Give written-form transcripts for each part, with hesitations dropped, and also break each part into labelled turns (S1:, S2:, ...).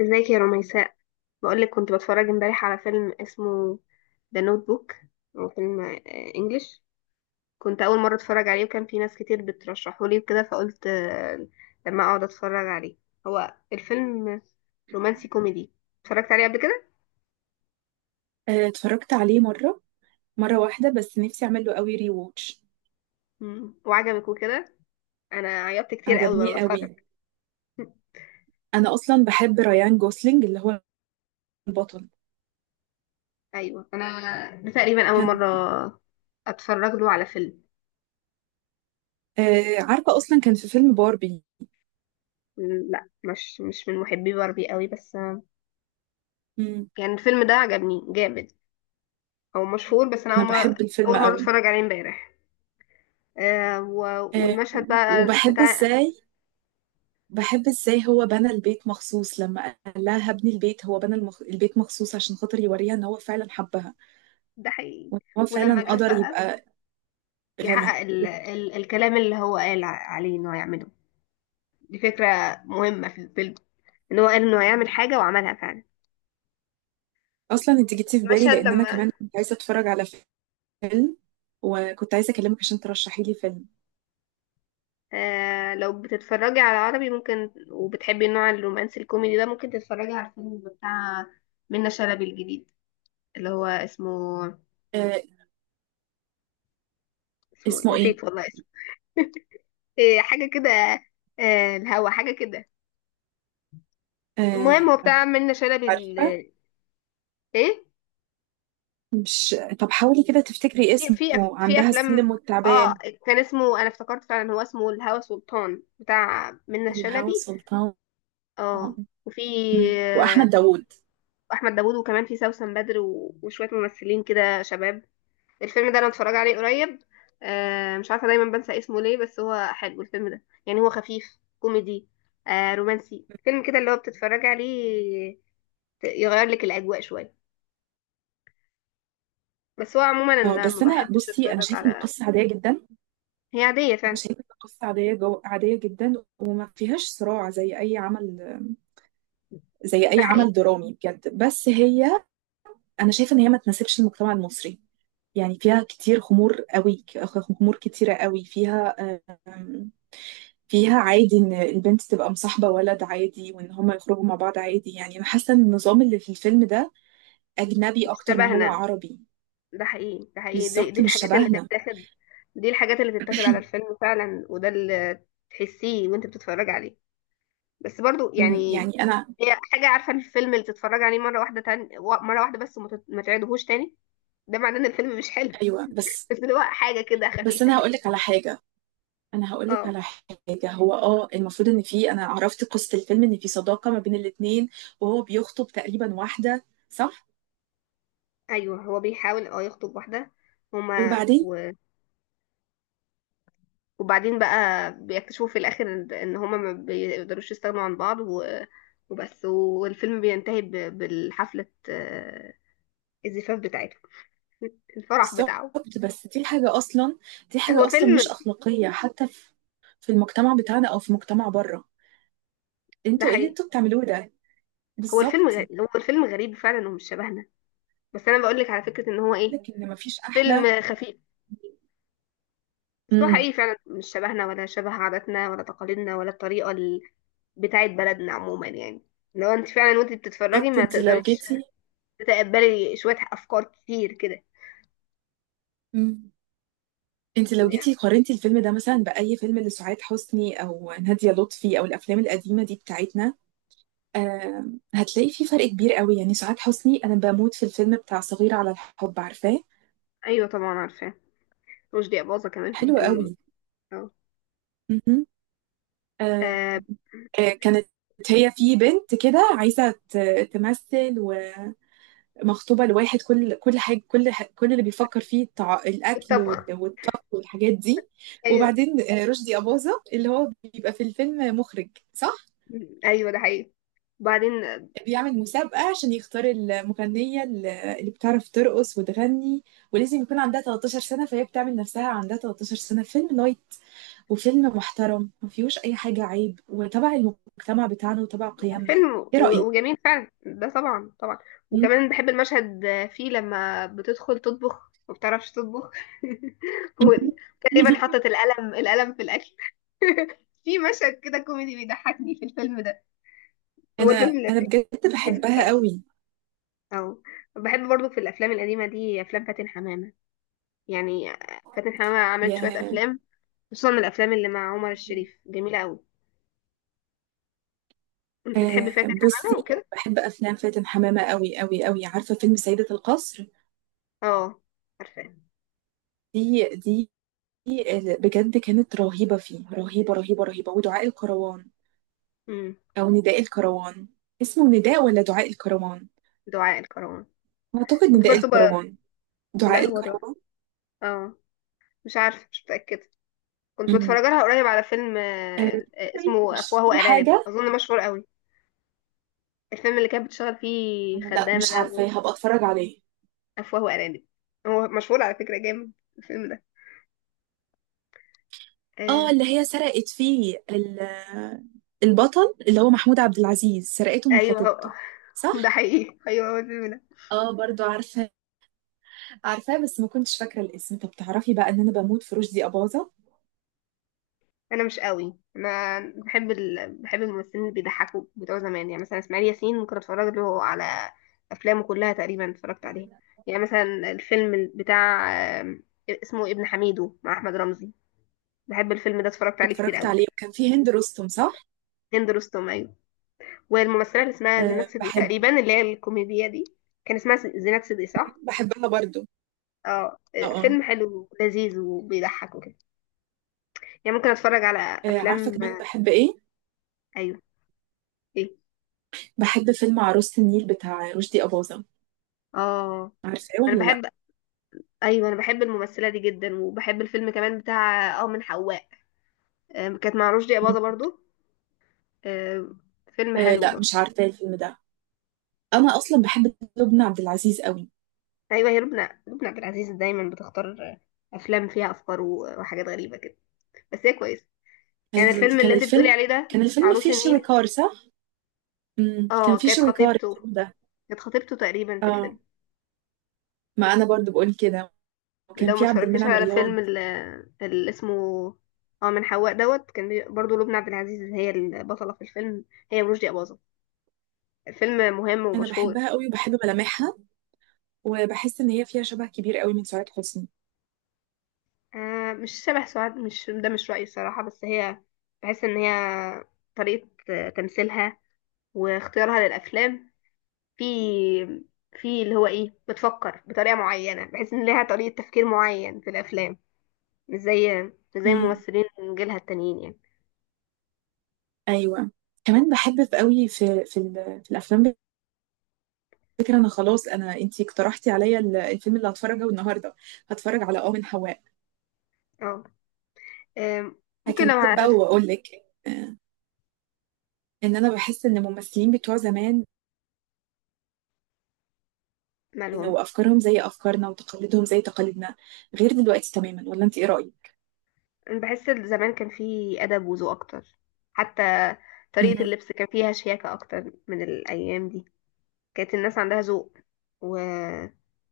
S1: ازيك يا رميساء؟ بقولك كنت بتفرج امبارح على فيلم اسمه ذا نوت بوك. هو فيلم انجليش. كنت اول مره اتفرج عليه، وكان في ناس كتير بترشحه لي وكده، فقلت لما اقعد اتفرج عليه. هو الفيلم رومانسي كوميدي. اتفرجت عليه قبل كده.
S2: اتفرجت عليه مرة واحدة، بس نفسي اعمل له قوي ري ووتش.
S1: مم. وعجبك وكده؟ انا عيطت كتير قوي
S2: عجبني
S1: وانا بتفرج.
S2: قوي. انا اصلا بحب رايان جوسلينج اللي هو البطل
S1: ايوه، انا ده تقريبا اول
S2: كان.
S1: مره اتفرج له على فيلم.
S2: عارفة اصلا كان في فيلم باربي.
S1: لا، مش من محبي باربي قوي بس.
S2: مم.
S1: يعني الفيلم ده عجبني جامد. هو مشهور، بس انا
S2: انا
S1: اول مره
S2: بحب الفيلم
S1: اول مره
S2: قوي.
S1: اتفرج عليه امبارح. آه و...
S2: آه،
S1: والمشهد بقى
S2: وبحب
S1: بتاع.
S2: ازاي بحب ازاي هو بنى البيت مخصوص لما قال لها هبني البيت، هو بنى البيت مخصوص عشان خاطر يوريها ان هو فعلا حبها،
S1: ده حقيقي.
S2: وان هو فعلا
S1: ولما جت
S2: قدر
S1: بقى
S2: يبقى غني.
S1: يحقق الكلام اللي هو قال عليه انه هيعمله. دي فكره مهمه في الفيلم، ان هو قال انه هيعمل حاجه وعملها فعلا.
S2: اصلا انت جيتي في بالي
S1: المشهد
S2: لان انا
S1: لما...
S2: كمان كنت عايزة اتفرج على فيلم، وكنت عايزة أكلمك عشان ترشحي لي فيلم.
S1: آه، لو بتتفرجي على عربي ممكن وبتحبي النوع الرومانسي الكوميدي ده، ممكن تتفرجي على الفيلم بتاع منة شلبي الجديد اللي هو اسمه.
S2: آه.
S1: اسمه إيه؟
S2: اسمه إيه؟
S1: نسيت والله اسمه. إيه، حاجه كده. آه، الهوا، حاجه كده. المهم
S2: آه.
S1: هو بتاع منة شلبي
S2: عارفة؟
S1: ايه.
S2: مش... طب حاولي كده تفتكري
S1: في
S2: اسمه،
S1: في أف- في
S2: عندها السلم
S1: افلام. اه،
S2: والتعبان.
S1: كان اسمه. انا افتكرت فعلا هو اسمه الهوى سلطان، بتاع منة
S2: الهوى
S1: شلبي.
S2: سلطان.
S1: اه. وفي
S2: مم.
S1: آه،
S2: وأحمد داوود.
S1: احمد داوود، وكمان في سوسن بدر وشويه ممثلين كده شباب. الفيلم ده انا متفرج عليه قريب. مش عارفه دايما بنسى اسمه ليه، بس هو حلو الفيلم ده، يعني هو خفيف كوميدي رومانسي، فيلم كده اللي هو بتتفرج عليه يغير لك الاجواء شويه. بس هو عموما
S2: اه،
S1: انا ما
S2: بس أنا
S1: بحبش
S2: بصي، أنا
S1: اتفرج
S2: شايفة إن
S1: على...
S2: القصة عادية جدا.
S1: هي عادية
S2: أنا
S1: فعلا.
S2: شايفة إن القصة عادية عادية جدا وما فيهاش صراع زي أي عمل زي
S1: ده
S2: أي
S1: حقيقي.
S2: عمل درامي بجد، بس هي... انا شايفه ان هي ما تناسبش المجتمع المصري، يعني فيها كتير خمور قوي، خمور كتيره قوي فيها. آم، فيها عادي ان البنت تبقى مصاحبه ولد عادي، وان هما يخرجوا مع بعض عادي، يعني انا حاسه ان النظام اللي في الفيلم ده اجنبي
S1: مش
S2: اكتر ما هو
S1: شبهنا.
S2: عربي.
S1: ده حقيقي، ده حقيقي، دي,
S2: بالظبط
S1: دي
S2: مش
S1: الحاجات اللي
S2: شبهنا.
S1: تتاخد. دي الحاجات اللي تتاخد على الفيلم فعلا، وده اللي تحسيه وانت بتتفرج عليه. بس برضو يعني
S2: يعني انا...
S1: هي حاجة. عارفة الفيلم اللي تتفرج عليه مرة واحدة تاني مرة واحدة بس وما ما تعيدهوش تاني، ده معناه ان الفيلم مش حلو.
S2: ايوه بس.
S1: بس اللي هو حاجة كده
S2: بس
S1: خفيفة
S2: انا
S1: كده.
S2: هقول لك على حاجه انا هقول لك
S1: اه.
S2: على حاجه، هو المفروض ان في، انا عرفت قصه الفيلم، ان في صداقه ما بين الاتنين، وهو بيخطب تقريبا واحده، صح؟
S1: ايوه، هو بيحاول يخطب واحدة. هما
S2: وبعدين...
S1: و... وبعدين بقى بيكتشفوا في الاخر ان هما ما بيقدروش يستغنوا عن بعض وبس. والفيلم بينتهي بالحفلة، الزفاف بتاعتهم، الفرح بتاعه.
S2: بالضبط. بس دي
S1: هو
S2: حاجة أصلا مش
S1: فيلم.
S2: أخلاقية، حتى في المجتمع بتاعنا أو في مجتمع بره.
S1: ده
S2: انتوا ايه اللي
S1: حقيقي.
S2: انتوا بتعملوه ده؟
S1: هو الفيلم
S2: بالظبط.
S1: غريب، هو الفيلم غريب فعلا ومش شبهنا. بس انا بقول لك على فكرة ان هو ايه،
S2: لك إن مفيش أحلى.
S1: فيلم خفيف. بس هو
S2: امم
S1: حقيقي فعلا مش شبهنا، ولا شبه عاداتنا ولا تقاليدنا، ولا الطريقة بتاعت بلدنا عموما يعني. لو انت فعلا وانت بتتفرجي
S2: بالظبط.
S1: ما
S2: انت لو
S1: تقدريش
S2: جيتي...
S1: تتقبلي شوية افكار كتير كده.
S2: امم انت لو جيتي قارنتي الفيلم ده مثلا بأي فيلم لسعاد حسني أو نادية لطفي أو الأفلام القديمة دي بتاعتنا، هتلاقي في فرق كبير قوي. يعني سعاد حسني أنا بموت في الفيلم بتاع صغيرة على الحب، عارفاه؟
S1: ايوه طبعا، عارفاه. رشدي اباظة كمان في
S2: حلو قوي.
S1: الفيلم. اه.
S2: مهم.
S1: آه،
S2: كانت هي في بنت كده عايزة تمثل ومخطوبة لواحد، كل حاجة، كل اللي بيفكر فيه الأكل
S1: الطبخ.
S2: والطبخ والحاجات دي.
S1: ايوه،
S2: وبعدين رشدي أباظة اللي هو بيبقى في الفيلم مخرج، صح؟
S1: ايوه، ده حقيقي. وبعدين ده
S2: بيعمل مسابقة عشان يختار المغنية اللي بتعرف ترقص وتغني، ولازم يكون عندها 13 سنة، فهي بتعمل نفسها عندها 13 سنة. فيلم لايت وفيلم محترم ما فيهوش أي حاجة عيب وتبع المجتمع بتاعنا وتبع قيمنا.
S1: فيلم
S2: إيه رأيك؟
S1: وجميل فعلا، ده طبعا طبعا. وكمان بحب المشهد فيه لما بتدخل تطبخ ما بتعرفش تطبخ. وتقريبا حطت القلم القلم في الاكل. في مشهد كده كوميدي بيضحكني في الفيلم ده. هو الفيلم
S2: انا
S1: لذيذ،
S2: بجد
S1: لذيذ
S2: بحبها
S1: طبعا.
S2: قوي.
S1: اه، بحب برضو في الافلام القديمه دي افلام فاتن حمامه. يعني فاتن حمامه عملت شويه
S2: يا...
S1: افلام، خصوصا من الافلام اللي مع عمر الشريف، جميله قوي. كنت بتحبي
S2: آه،
S1: فاتن
S2: بصي.
S1: حمامه وكده؟
S2: بحب افلام فاتن حمامه قوي قوي قوي. عارفه فيلم سيده القصر؟
S1: اه، عارفاه.
S2: دي دي بجد كانت رهيبه فيه، رهيبه رهيبه رهيبه. ودعاء الكروان
S1: امم.
S2: او نداء الكروان. اسمه نداء ولا دعاء الكروان؟
S1: دعاء الكروان.
S2: اعتقد
S1: كنت
S2: نداء
S1: برضو ب...
S2: الكروان.
S1: لا،
S2: دعاء
S1: هو دعاء.
S2: الكروان.
S1: اه. مش عارفه، مش متاكده. كنت
S2: مم.
S1: بتفرج لها قريب على فيلم
S2: آه، طيب،
S1: اسمه
S2: مش
S1: افواه
S2: في
S1: وارانب،
S2: حاجه.
S1: اظن مشهور قوي. الفيلم اللي كانت بتشتغل فيه
S2: لا
S1: خدامه
S2: مش
S1: ده
S2: عارفه، هبقى اتفرج عليه.
S1: افواه وارانب. هو مشهور على فكره جامد الفيلم ده. آه.
S2: اه، اللي هي سرقت فيه البطل اللي هو محمود عبد العزيز، سرقته من
S1: ايوه هو.
S2: خطيبته،
S1: ده
S2: صح؟
S1: حقيقي، ايوه هو الفيلم ده.
S2: اه برضو عارفة. عارفاه بس ما كنتش فاكرة الاسم. طب تعرفي بقى ان انا بموت في رشدي أباظة.
S1: انا مش قوي، انا بحب بحب الممثلين اللي بيضحكوا بتوع زمان، يعني مثلا اسماعيل ياسين كنت اتفرج له على افلامه كلها تقريبا، اتفرجت عليها. يعني مثلا الفيلم بتاع آم، اسمه ابن حميدو مع احمد رمزي، بحب الفيلم ده اتفرجت عليه كتير
S2: اتفرجت
S1: قوي.
S2: عليه وكان فيه هند رستم، صح؟
S1: هند رستم، ايوه. والممثله اللي اسمها زينات
S2: أه
S1: صدقي
S2: بحبه.
S1: تقريبا، اللي هي الكوميديا دي، كان اسمها زينات صدقي، صح.
S2: بحبها برضو.
S1: اه.
S2: اه اه.
S1: فيلم حلو لذيذ وبيضحك وكده، يعني ممكن اتفرج على
S2: آه، عارفة
S1: افلام.
S2: كمان بحب ايه؟
S1: ايوه. ايه.
S2: بحب فيلم عروسة النيل بتاع رشدي أباظة،
S1: اه.
S2: عارفاه
S1: انا
S2: ولا لا؟
S1: بحب. ايوه، انا بحب الممثله دي جدا، وبحب الفيلم كمان بتاع من حواء. آم، كانت مع رشدي
S2: مم.
S1: اباظه برضو. آم، فيلم
S2: أه
S1: حلو
S2: لا،
S1: برضو.
S2: مش عارفة الفيلم ده. انا اصلا بحب لبنى عبد العزيز قوي.
S1: ايوه، هي لبنى، لبنى عبد العزيز دايما بتختار افلام فيها افكار وحاجات غريبه كده، بس هي كويسه. يعني
S2: كان
S1: الفيلم
S2: كان
S1: اللي انت بتقولي
S2: الفيلم...
S1: عليه ده
S2: كان الفيلم
S1: عروس
S2: فيه
S1: النيل.
S2: شويكار، صح؟ كان
S1: اه،
S2: في
S1: كانت
S2: شوي كار
S1: خطيبته،
S2: ده.
S1: كانت خطيبته تقريبا في
S2: اه،
S1: الفيلم.
S2: ما انا برضو بقول كده، وكان
S1: لو ما
S2: في عبد
S1: اتفرجتيش
S2: المنعم
S1: على
S2: رياض.
S1: فيلم اللي اسمه اه من حواء دوت، كان برضو لبنى عبد العزيز هي البطله في الفيلم، هي ورشدي اباظه. الفيلم مهم
S2: انا
S1: ومشهور.
S2: بحبها قوي وبحب ملامحها، وبحس ان هي فيها شبه كبير قوي من سعاد حسني.
S1: آه، مش شبه سعاد، مش ده مش رأيي الصراحة، بس هي... بحس ان هي طريقة تمثيلها واختيارها للأفلام في... اللي هو ايه، بتفكر بطريقة معينة، بحس ان ليها طريقة تفكير معين في الأفلام، مش زي
S2: امم
S1: ممثلين من جيلها التانيين يعني.
S2: ايوه. كمان بحب في قوي في الافلام فكرة. انا خلاص... انتي اقترحتي عليا الفيلم اللي هتفرجه النهارده. هتفرج على من حواء.
S1: اه. ممكن
S2: هكمل
S1: لو
S2: لك بقى
S1: هتتفق.
S2: واقول لك، آه، ان انا بحس ان الممثلين بتوع زمان
S1: مالهم.
S2: وافكارهم زي افكارنا وتقاليدهم زي تقاليدنا، غير دلوقتي تماما، ولا انت ايه رايك؟
S1: أنا بحس إن زمان كان في أدب وذوق أكتر، حتى طريقة
S2: مهم.
S1: اللبس كان فيها شياكة أكتر من الأيام دي. كانت الناس عندها ذوق و...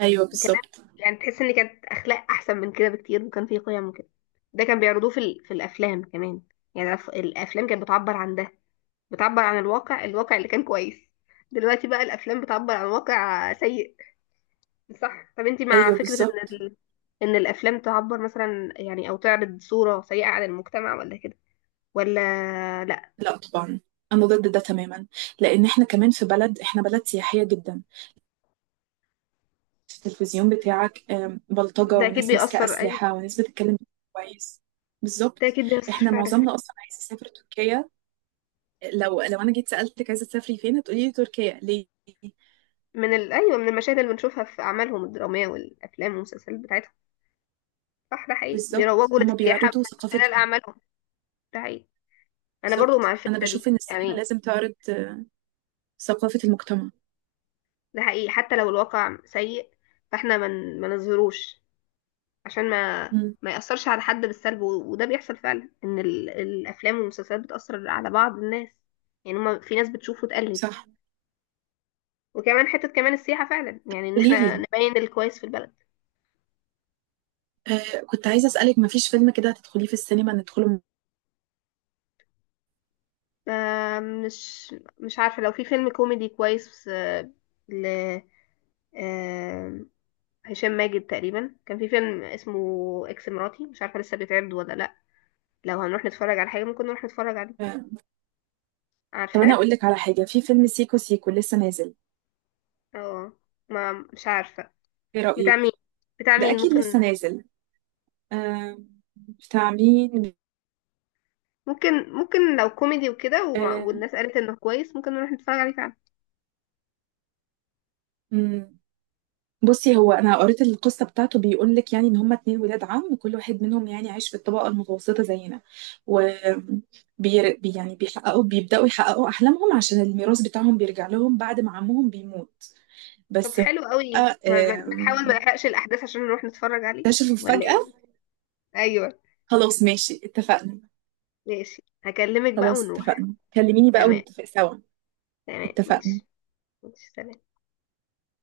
S2: ايوه
S1: وكان،
S2: بالظبط.
S1: يعني تحس ان كانت اخلاق احسن من كده بكتير، وكان في قيم وكده. ده كان بيعرضوه في الافلام كمان، يعني الافلام كانت بتعبر عن ده، بتعبر عن الواقع، الواقع اللي كان كويس. دلوقتي بقى الافلام بتعبر عن واقع سيء. صح. طب انتي مع
S2: ايوه
S1: فكرة ان
S2: بالظبط.
S1: ان الافلام تعبر مثلا، يعني او تعرض صورة سيئة عن المجتمع، ولا كده ولا لا؟
S2: لا طبعا، انا ضد ده تماما. لان احنا كمان في بلد، احنا بلد سياحيه جدا. التلفزيون بتاعك بلطجه
S1: ده اكيد
S2: وناس ماسكه
S1: بيأثر، أيوة.
S2: اسلحه وناس بتتكلم. كويس.
S1: ده
S2: بالظبط.
S1: اكيد بيأثر
S2: احنا
S1: فعلا.
S2: معظمنا اصلا عايز يسافر تركيا. لو انا جيت سالتك عايزه تسافري فين، هتقولي لي تركيا، ليه؟
S1: ايوه، من المشاهد اللي بنشوفها في اعمالهم الدرامية والافلام والمسلسلات بتاعتهم. صح، ده حقيقي
S2: بالظبط
S1: بيروجوا
S2: هما
S1: للسياحة
S2: بيعرضوا
S1: من خلال
S2: ثقافتهم.
S1: أعمالهم. ده حقيقي. أنا برضو مع
S2: بالظبط، انا
S1: الفكرة
S2: بشوف
S1: دي
S2: ان السينما
S1: يعني.
S2: لازم تعرض، ثقافه المجتمع.
S1: ده حقيقي حتى لو الواقع سيء، فاحنا ما نظهروش، عشان ما
S2: مم.
S1: ما يأثرش على حد بالسلب. وده بيحصل فعلا، إن الأفلام والمسلسلات بتأثر على بعض الناس، يعني هما في ناس بتشوف وتقلد.
S2: صح.
S1: وكمان حتة كمان السياحة فعلا، يعني إن
S2: قولي
S1: احنا
S2: لي.
S1: نبين الكويس في البلد.
S2: آه، كنت عايزه اسالك، ما فيش فيلم كده هتدخليه في السينما ندخله؟
S1: مش عارفة. لو في فيلم كوميدي كويس آه، ل... آه، هشام ماجد تقريبا كان في فيلم اسمه اكس مراتي، مش عارفه لسه بيتعرض ولا لا. لو هنروح نتفرج على حاجه ممكن نروح نتفرج عليه،
S2: طب انا
S1: عارفاه.
S2: هقول لك على حاجه، في فيلم سيكو سيكو لسه نازل.
S1: اه، ما مش عارفه.
S2: ايه
S1: بتاع مين؟
S2: رايك؟
S1: بتاع
S2: ده
S1: مين
S2: اكيد
S1: ممكن؟
S2: لسه نازل. آه. بتاع مين.
S1: ممكن. ممكن لو كوميدي وكده
S2: آه.
S1: والناس قالت انه كويس، ممكن نروح نتفرج عليه فعلا.
S2: مم. بصي، هو انا قريت القصه بتاعته، بيقول لك يعني ان هما اتنين ولاد عم كل واحد منهم يعني عايش في الطبقه المتوسطه زينا، و... يعني بيبداوا يحققوا احلامهم عشان الميراث بتاعهم بيرجع لهم بعد ما عمهم بيموت،
S1: طب
S2: بس هو...
S1: حلو قوي، بنحاول
S2: آم،
S1: ما نحرقش الاحداث عشان نروح نتفرج عليه،
S2: اكتشفوا
S1: ولا
S2: فجاه.
S1: ايه؟ ايوه.
S2: خلاص ماشي، اتفقنا.
S1: ماشي، هكلمك بقى
S2: خلاص
S1: ونروح.
S2: اتفقنا، كلميني بقى
S1: تمام.
S2: ونتفق سوا.
S1: تمام،
S2: اتفقنا.
S1: ماشي. ماشي، سلام.